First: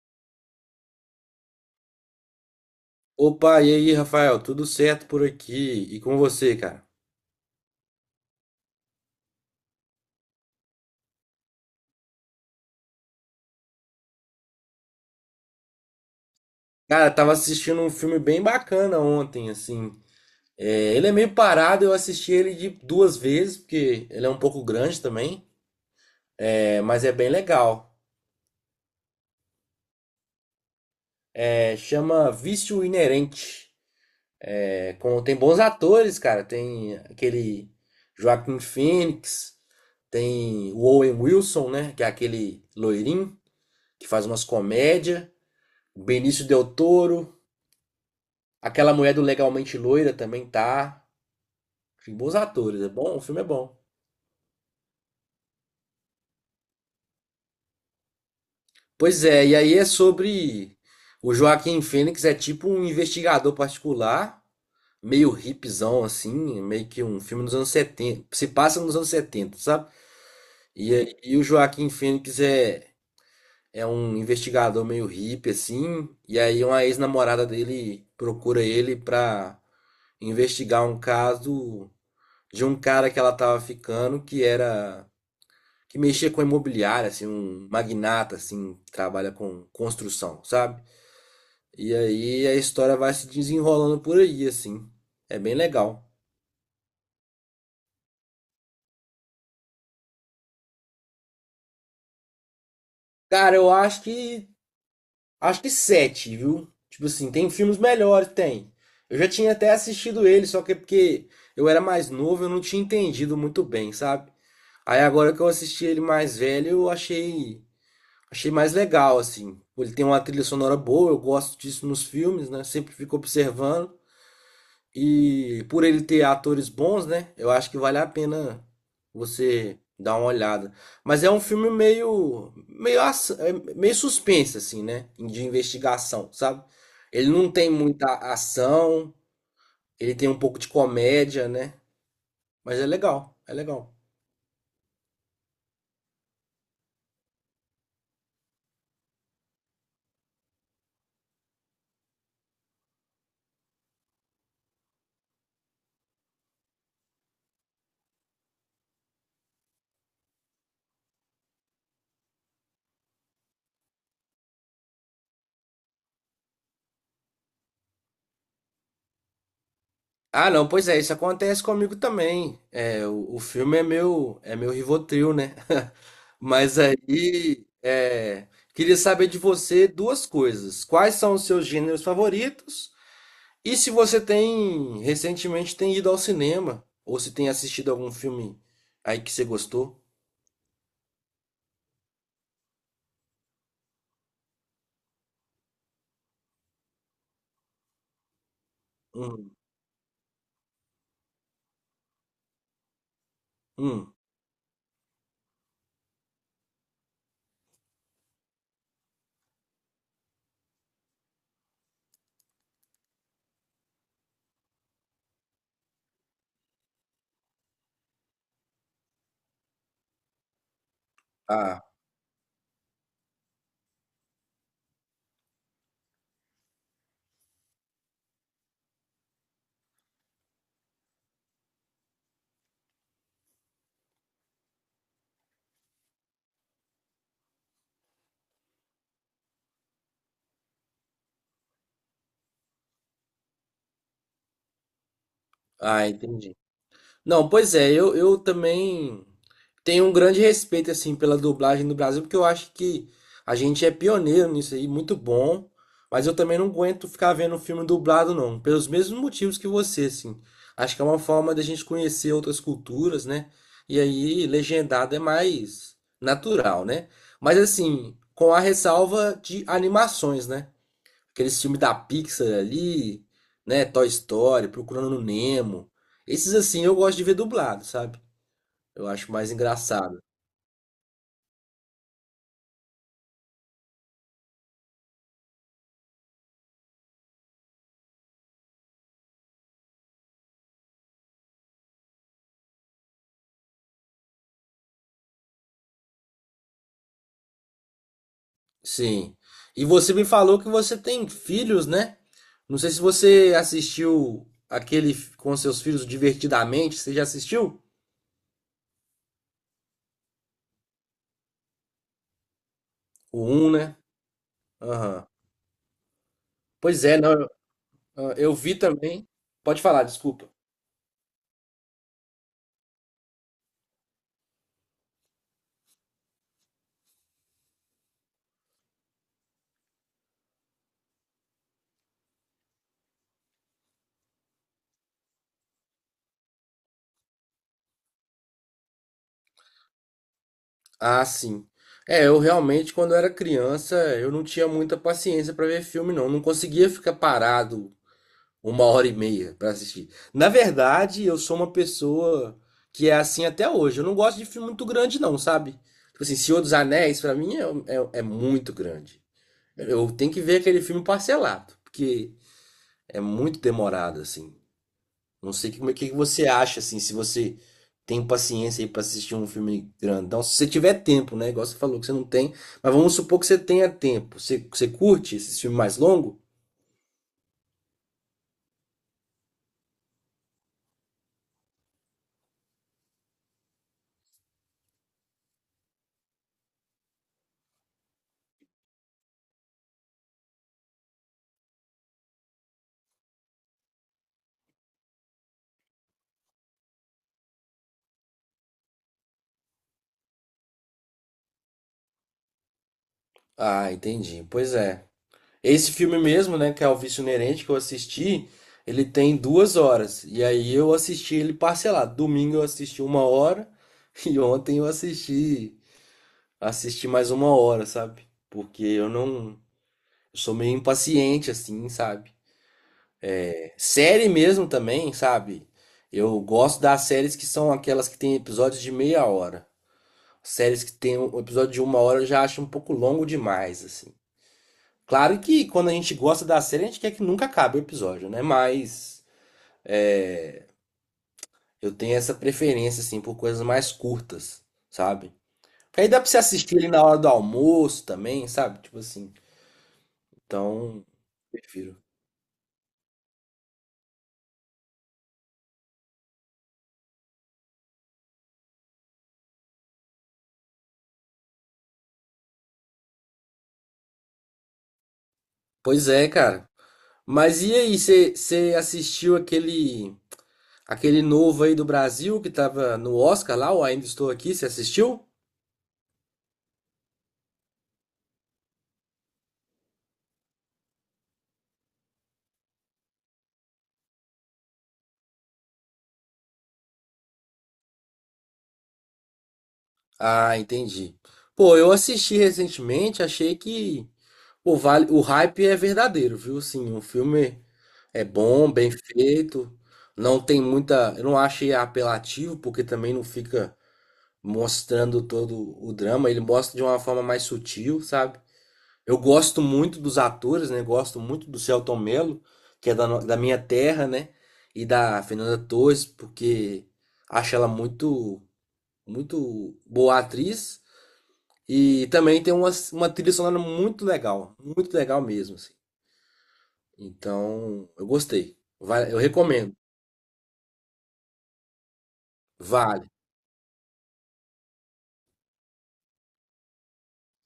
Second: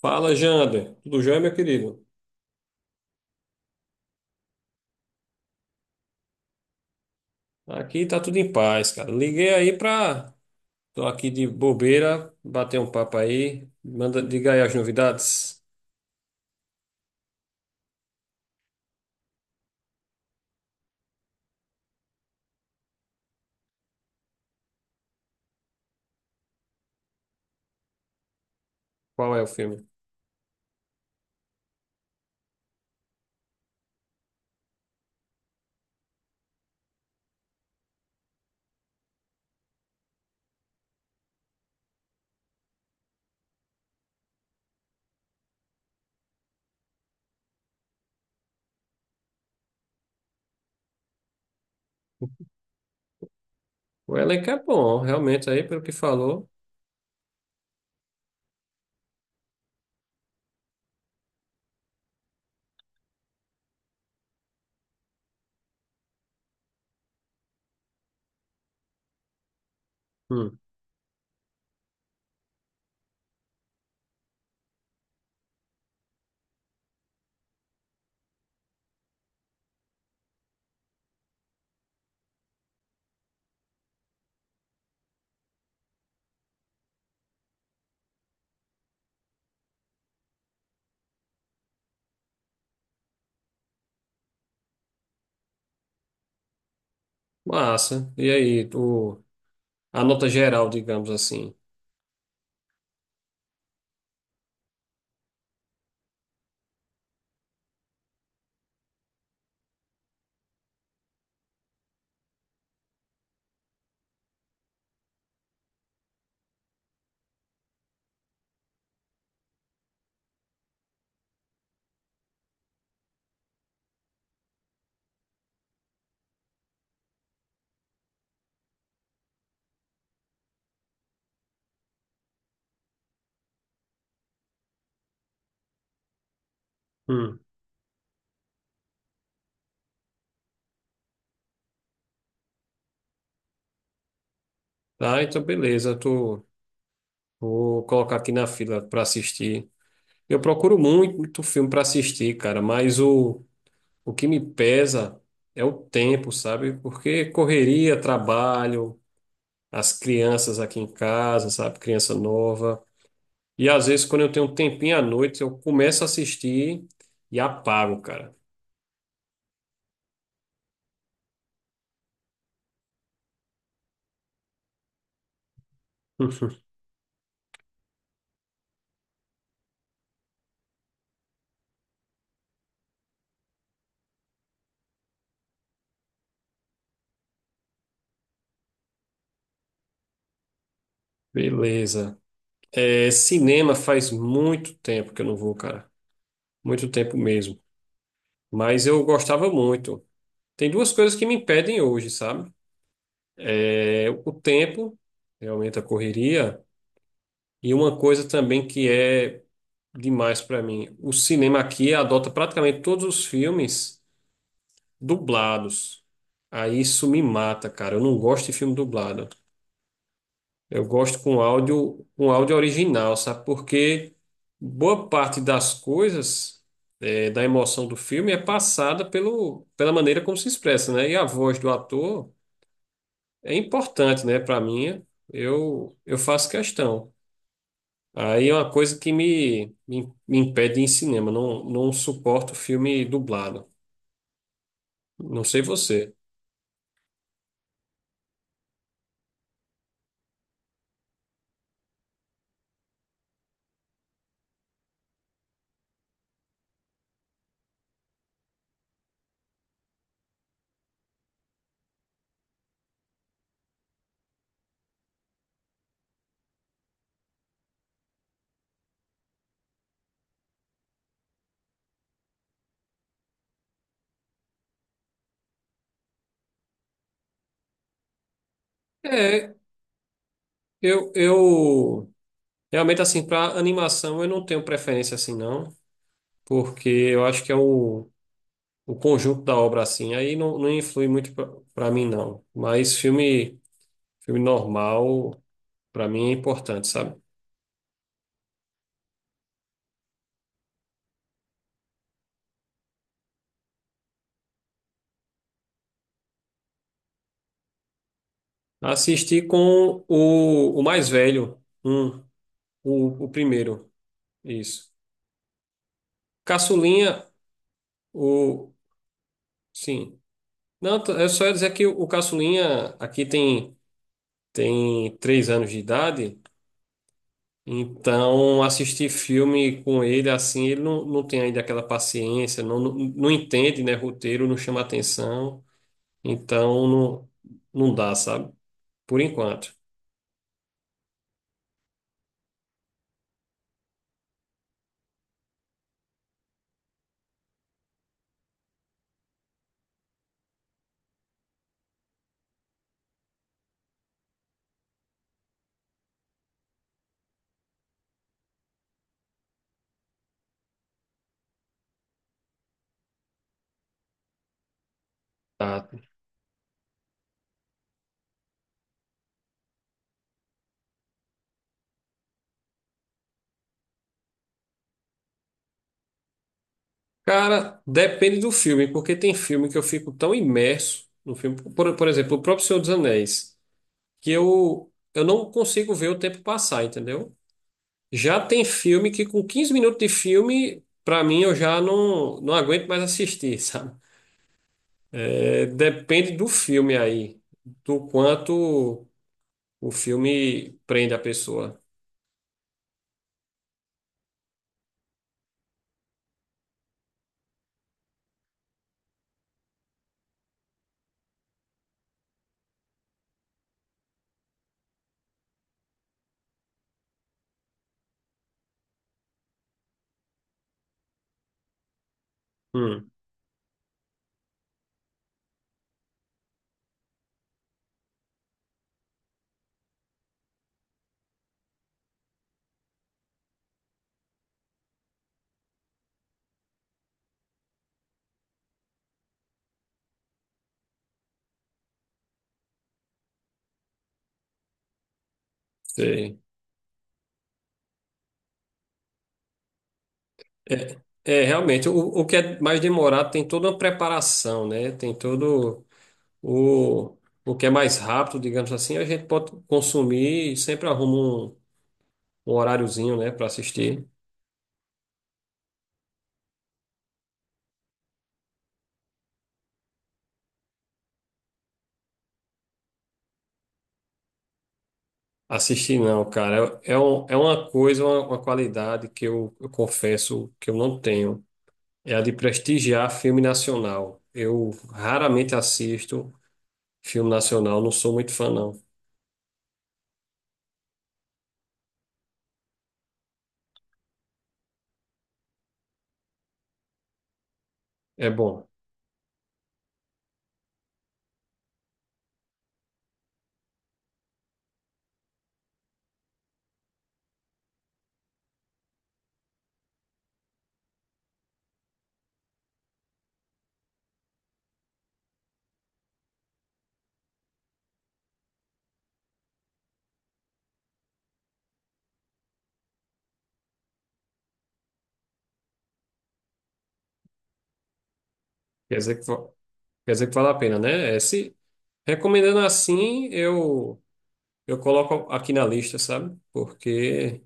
Fala, Jander. Tudo jóia, meu querido? Opa, e aí, Rafael? Tudo certo por aqui? E com você, cara? Aqui tá tudo em paz, cara. Liguei aí pra. Tô aqui de bobeira, bater um papo aí. Manda, diga aí as novidades. Cara, eu tava assistindo um filme bem bacana ontem, assim. É, ele é meio parado, eu assisti ele de duas vezes, porque ele é um pouco grande também, mas é bem legal. Qual é o filme? É, chama Vício Inerente. É, tem bons atores, cara. Tem aquele Joaquin Phoenix, tem o Owen Wilson, né? Que é aquele loirinho que faz umas comédias. Benício Del Toro. Aquela mulher do Legalmente Loira também tá. Tem bons atores, é bom, o filme é bom. O elenco é bom, realmente, aí, pelo que falou. Pois é, e aí é sobre. O Joaquim Fênix é tipo um investigador particular, meio hipzão assim, meio que um filme dos anos 70. Se passa nos anos 70, sabe? Hum, E o Joaquim Fênix é um investigador meio hippie assim, e aí uma ex-namorada dele procura ele pra investigar um caso de um cara que ela tava ficando que mexia com imobiliária, assim, um magnata, assim, que trabalha com construção, sabe? E aí a história vai se desenrolando por aí, assim. É bem legal. massa. E aí, tu... a nota geral, digamos assim. Cara, eu acho que. Acho que sete, viu? Tipo assim, tem filmes melhores, tem. Eu já tinha até assistido ele, só que é porque eu era mais novo, eu não tinha entendido muito bem, sabe? Aí agora que eu assisti ele mais velho, achei mais legal, assim. Ele tem uma trilha sonora boa, eu gosto disso nos filmes, né? Sempre fico observando. E por ele ter atores bons, né? Eu acho que vale a pena você dar uma olhada. Mas é um filme meio, meio, aç- é meio suspense, assim, né? De investigação, sabe? Ele Hum, não tem muita ação, ele tem um pouco de comédia, né? Mas é legal, é legal. tá, então beleza. Tu... Vou colocar aqui na fila pra assistir. Eu procuro muito filme pra assistir, cara, mas o. O que me pesa é o tempo, sabe? Porque correria, trabalho, as crianças aqui em casa, sabe? Criança nova. E às vezes, quando eu tenho um tempinho à noite, eu começo a assistir e apago, cara. Ah, não, pois é, isso acontece comigo também. É, o filme é meu Rivotril, né? Mas aí, queria saber de você duas coisas. Quais são os seus gêneros favoritos? E se você tem, recentemente tem ido ao cinema, ou se tem assistido algum filme aí que você gostou? Beleza. É, cinema faz muito tempo que eu não vou, cara. Muito tempo mesmo. Mas eu gostava Hum, muito. Tem duas coisas que me impedem hoje, sabe? É hum. o tempo, realmente a correria, e uma coisa também que é. Demais para mim. O cinema aqui adota praticamente todos os filmes dublados. Aí isso me mata, cara. Eu não gosto de filme dublado. Eu gosto Ah, com áudio original, sabe? Porque boa parte das coisas, da emoção do filme é passada pelo, pela maneira como se expressa, né? E a voz do ator é importante, né? Para mim, eu faço questão. Aí é uma coisa que me impede de ir em cinema. Não, não suporto filme dublado. Não sei ah, você. entendi. Não, pois é, eu também tenho um grande respeito assim pela dublagem no Brasil, porque eu acho que a gente é pioneiro nisso aí, muito bom, mas eu também não aguento ficar vendo um filme dublado não, pelos mesmos motivos que você, assim. Acho que é uma forma da gente conhecer outras culturas, né? E aí legendado é mais natural, né? Mas assim, com a ressalva de animações, né? Aqueles filmes da Pixar ali, né? Toy Story, Procurando Nemo. Esses assim eu gosto de ver dublado, sabe? Eu acho mais É, engraçado. eu realmente assim, para animação eu não tenho preferência assim, não, porque eu acho que é o conjunto da obra assim, aí não, não influi muito para mim, não. Mas filme, filme normal, para mim é importante, sabe? Sim. E você me falou que você tem filhos, né? Não sei se você assistiu aquele com seus filhos Divertidamente. Você já assistiu? Assisti com o mais velho, um, o O um, primeiro, né? isso. Aham. Pois é, Caçulinha, não, eu o, vi também. Pode falar, Sim. desculpa. Não, eu só ia dizer que o caçulinha aqui tem, tem 3 anos de idade, então assistir filme com ele assim, ele não, não tem ainda aquela paciência, não, não, não entende, né, roteiro, não chama atenção, então não, não dá, sabe? Por enquanto. Ah, sim. É, eu realmente, quando era criança, eu não tinha muita paciência pra ver filme, não. Não conseguia ficar parado uma hora e meia pra assistir. Na verdade, eu sou uma pessoa que é assim até hoje. Eu não gosto de filme muito grande, não, sabe? Tipo assim, Senhor dos Anéis, pra mim, é muito grande. Eu tenho que ver aquele filme parcelado, porque é muito demorado, assim. Não sei Tá. como é que você acha, assim, se você tem paciência aí pra assistir um filme grandão. Se você tiver tempo, né? Igual você falou que você não tem. Mas vamos supor que você tenha tempo. Você curte esse filme mais longo? Cara, depende do filme, porque tem filme que eu fico tão imerso no filme, por exemplo, o próprio Senhor dos Anéis, que eu não consigo ver o tempo passar, entendeu? Já tem filme que com 15 minutos de filme, pra mim, eu já não, não aguento mais assistir, sabe? É, depende do filme aí, do quanto o filme prende a pessoa. Ah, entendi. Pois é. Esse filme mesmo, né, que é O Vício Inerente, que eu assisti, ele tem 2 horas. E aí eu assisti ele parcelado. Domingo eu assisti 1 hora e ontem assisti mais 1 hora, sabe? Porque eu não, eu sou meio impaciente assim, sabe? Hum, É, Série mesmo também, sabe? Eu gosto das séries que são aquelas que tem episódios de meia hora. Séries que tem um episódio de 1 hora eu já acho um pouco longo demais, assim. Claro que quando a gente gosta da série, a gente quer que nunca acabe o episódio, né? Mas é, eu tenho essa preferência, assim, por coisas mais curtas, sabe? Porque aí dá pra você sei. assistir ali na hora do almoço também, sabe? Tipo assim. Então, É, realmente, prefiro. o que é mais demorado tem toda uma preparação, né? Tem todo o, o que é mais rápido, digamos assim, a gente pode consumir e sempre arruma um, um horáriozinho, né, para assistir. Pois é, cara. Mas e aí, você assistiu aquele novo aí do Brasil que tava no Oscar lá, o Ainda Estou Aqui, você assistiu? Assistir não, cara. É, é é uma coisa, uma qualidade que eu confesso que eu não tenho. É a de prestigiar filme nacional. Eu raramente assisto filme nacional, não sou muito fã, não. Ah, entendi. Pô, eu assisti recentemente, achei que vale, o hype é verdadeiro, viu? Assim, o filme é É bom. bom, bem feito. Não tem muita. Eu não achei apelativo, porque também não fica mostrando todo o drama. Ele mostra de uma forma mais sutil, sabe? Eu gosto muito dos atores, né? Gosto muito do Selton Mello, que é da, no- da minha terra, né? E da Fernanda Torres, porque acho ela muito, muito boa atriz. E também tem uma trilha sonora muito legal mesmo, assim. Então, eu gostei. Quer dizer Eu que, recomendo. quer dizer que vale a pena, né? É, se, recomendando Vale. assim, eu coloco aqui na lista, sabe? Porque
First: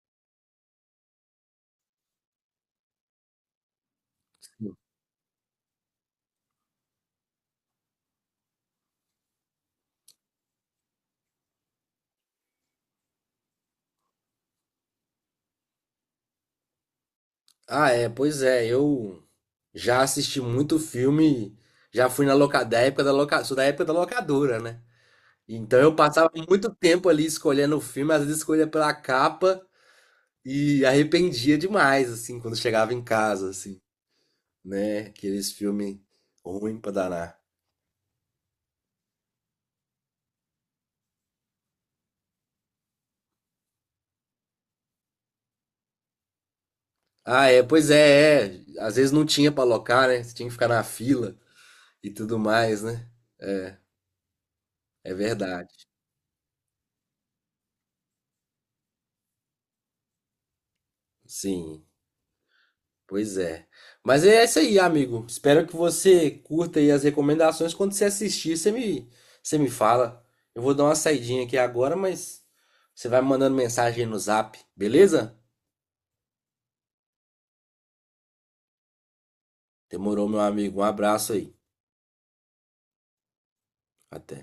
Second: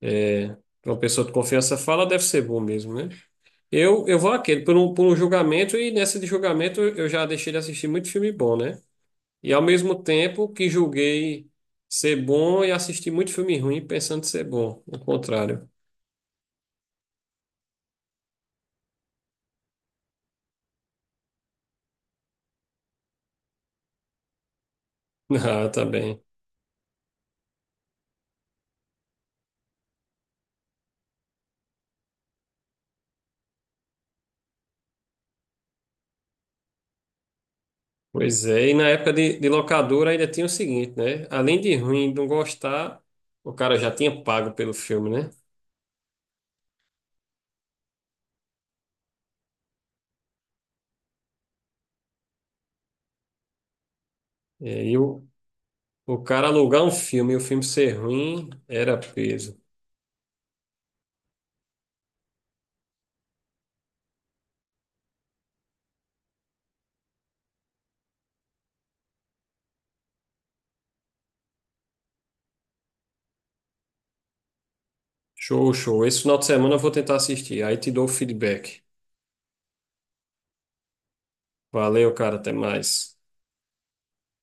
é, pra uma pessoa de confiança fala, deve ser bom mesmo, né? Eu vou àquele, por um julgamento, e nessa de julgamento eu já deixei de assistir muito filme bom, né? E ao mesmo tempo que julguei ser bom e assisti muito filme ruim pensando ser bom, o contrário. Ah, é, pois é, eu já assisti muito filme, já fui na loca, da época da loca, sou da época da locadora, né? Ah, Então tá eu bem. passava muito tempo ali escolhendo o filme, às vezes escolhia pela capa e arrependia demais, assim, quando chegava em casa, assim, né? Aqueles filmes ruim pra danar. Pois é, e na época de locadora ainda tinha o seguinte, né? Além de ruim, não gostar, o cara já tinha pago pelo filme, né? Ah, é, pois é, é. Às vezes não tinha pra locar, né? Você tinha que ficar na fila e tudo mais, né? É, e aí É verdade. o cara alugar um filme e o filme ser ruim era peso. Sim. Pois é. Mas é isso aí, amigo. Espero que você curta aí as recomendações. Quando você assistir, você me fala. Eu vou dar uma saidinha aqui agora, mas você vai me mandando mensagem aí no Zap, beleza? Show, show. Esse final de semana eu vou tentar assistir. Aí te dou o feedback. Demorou, meu amigo. Um abraço aí. Valeu, cara. Até mais. Até.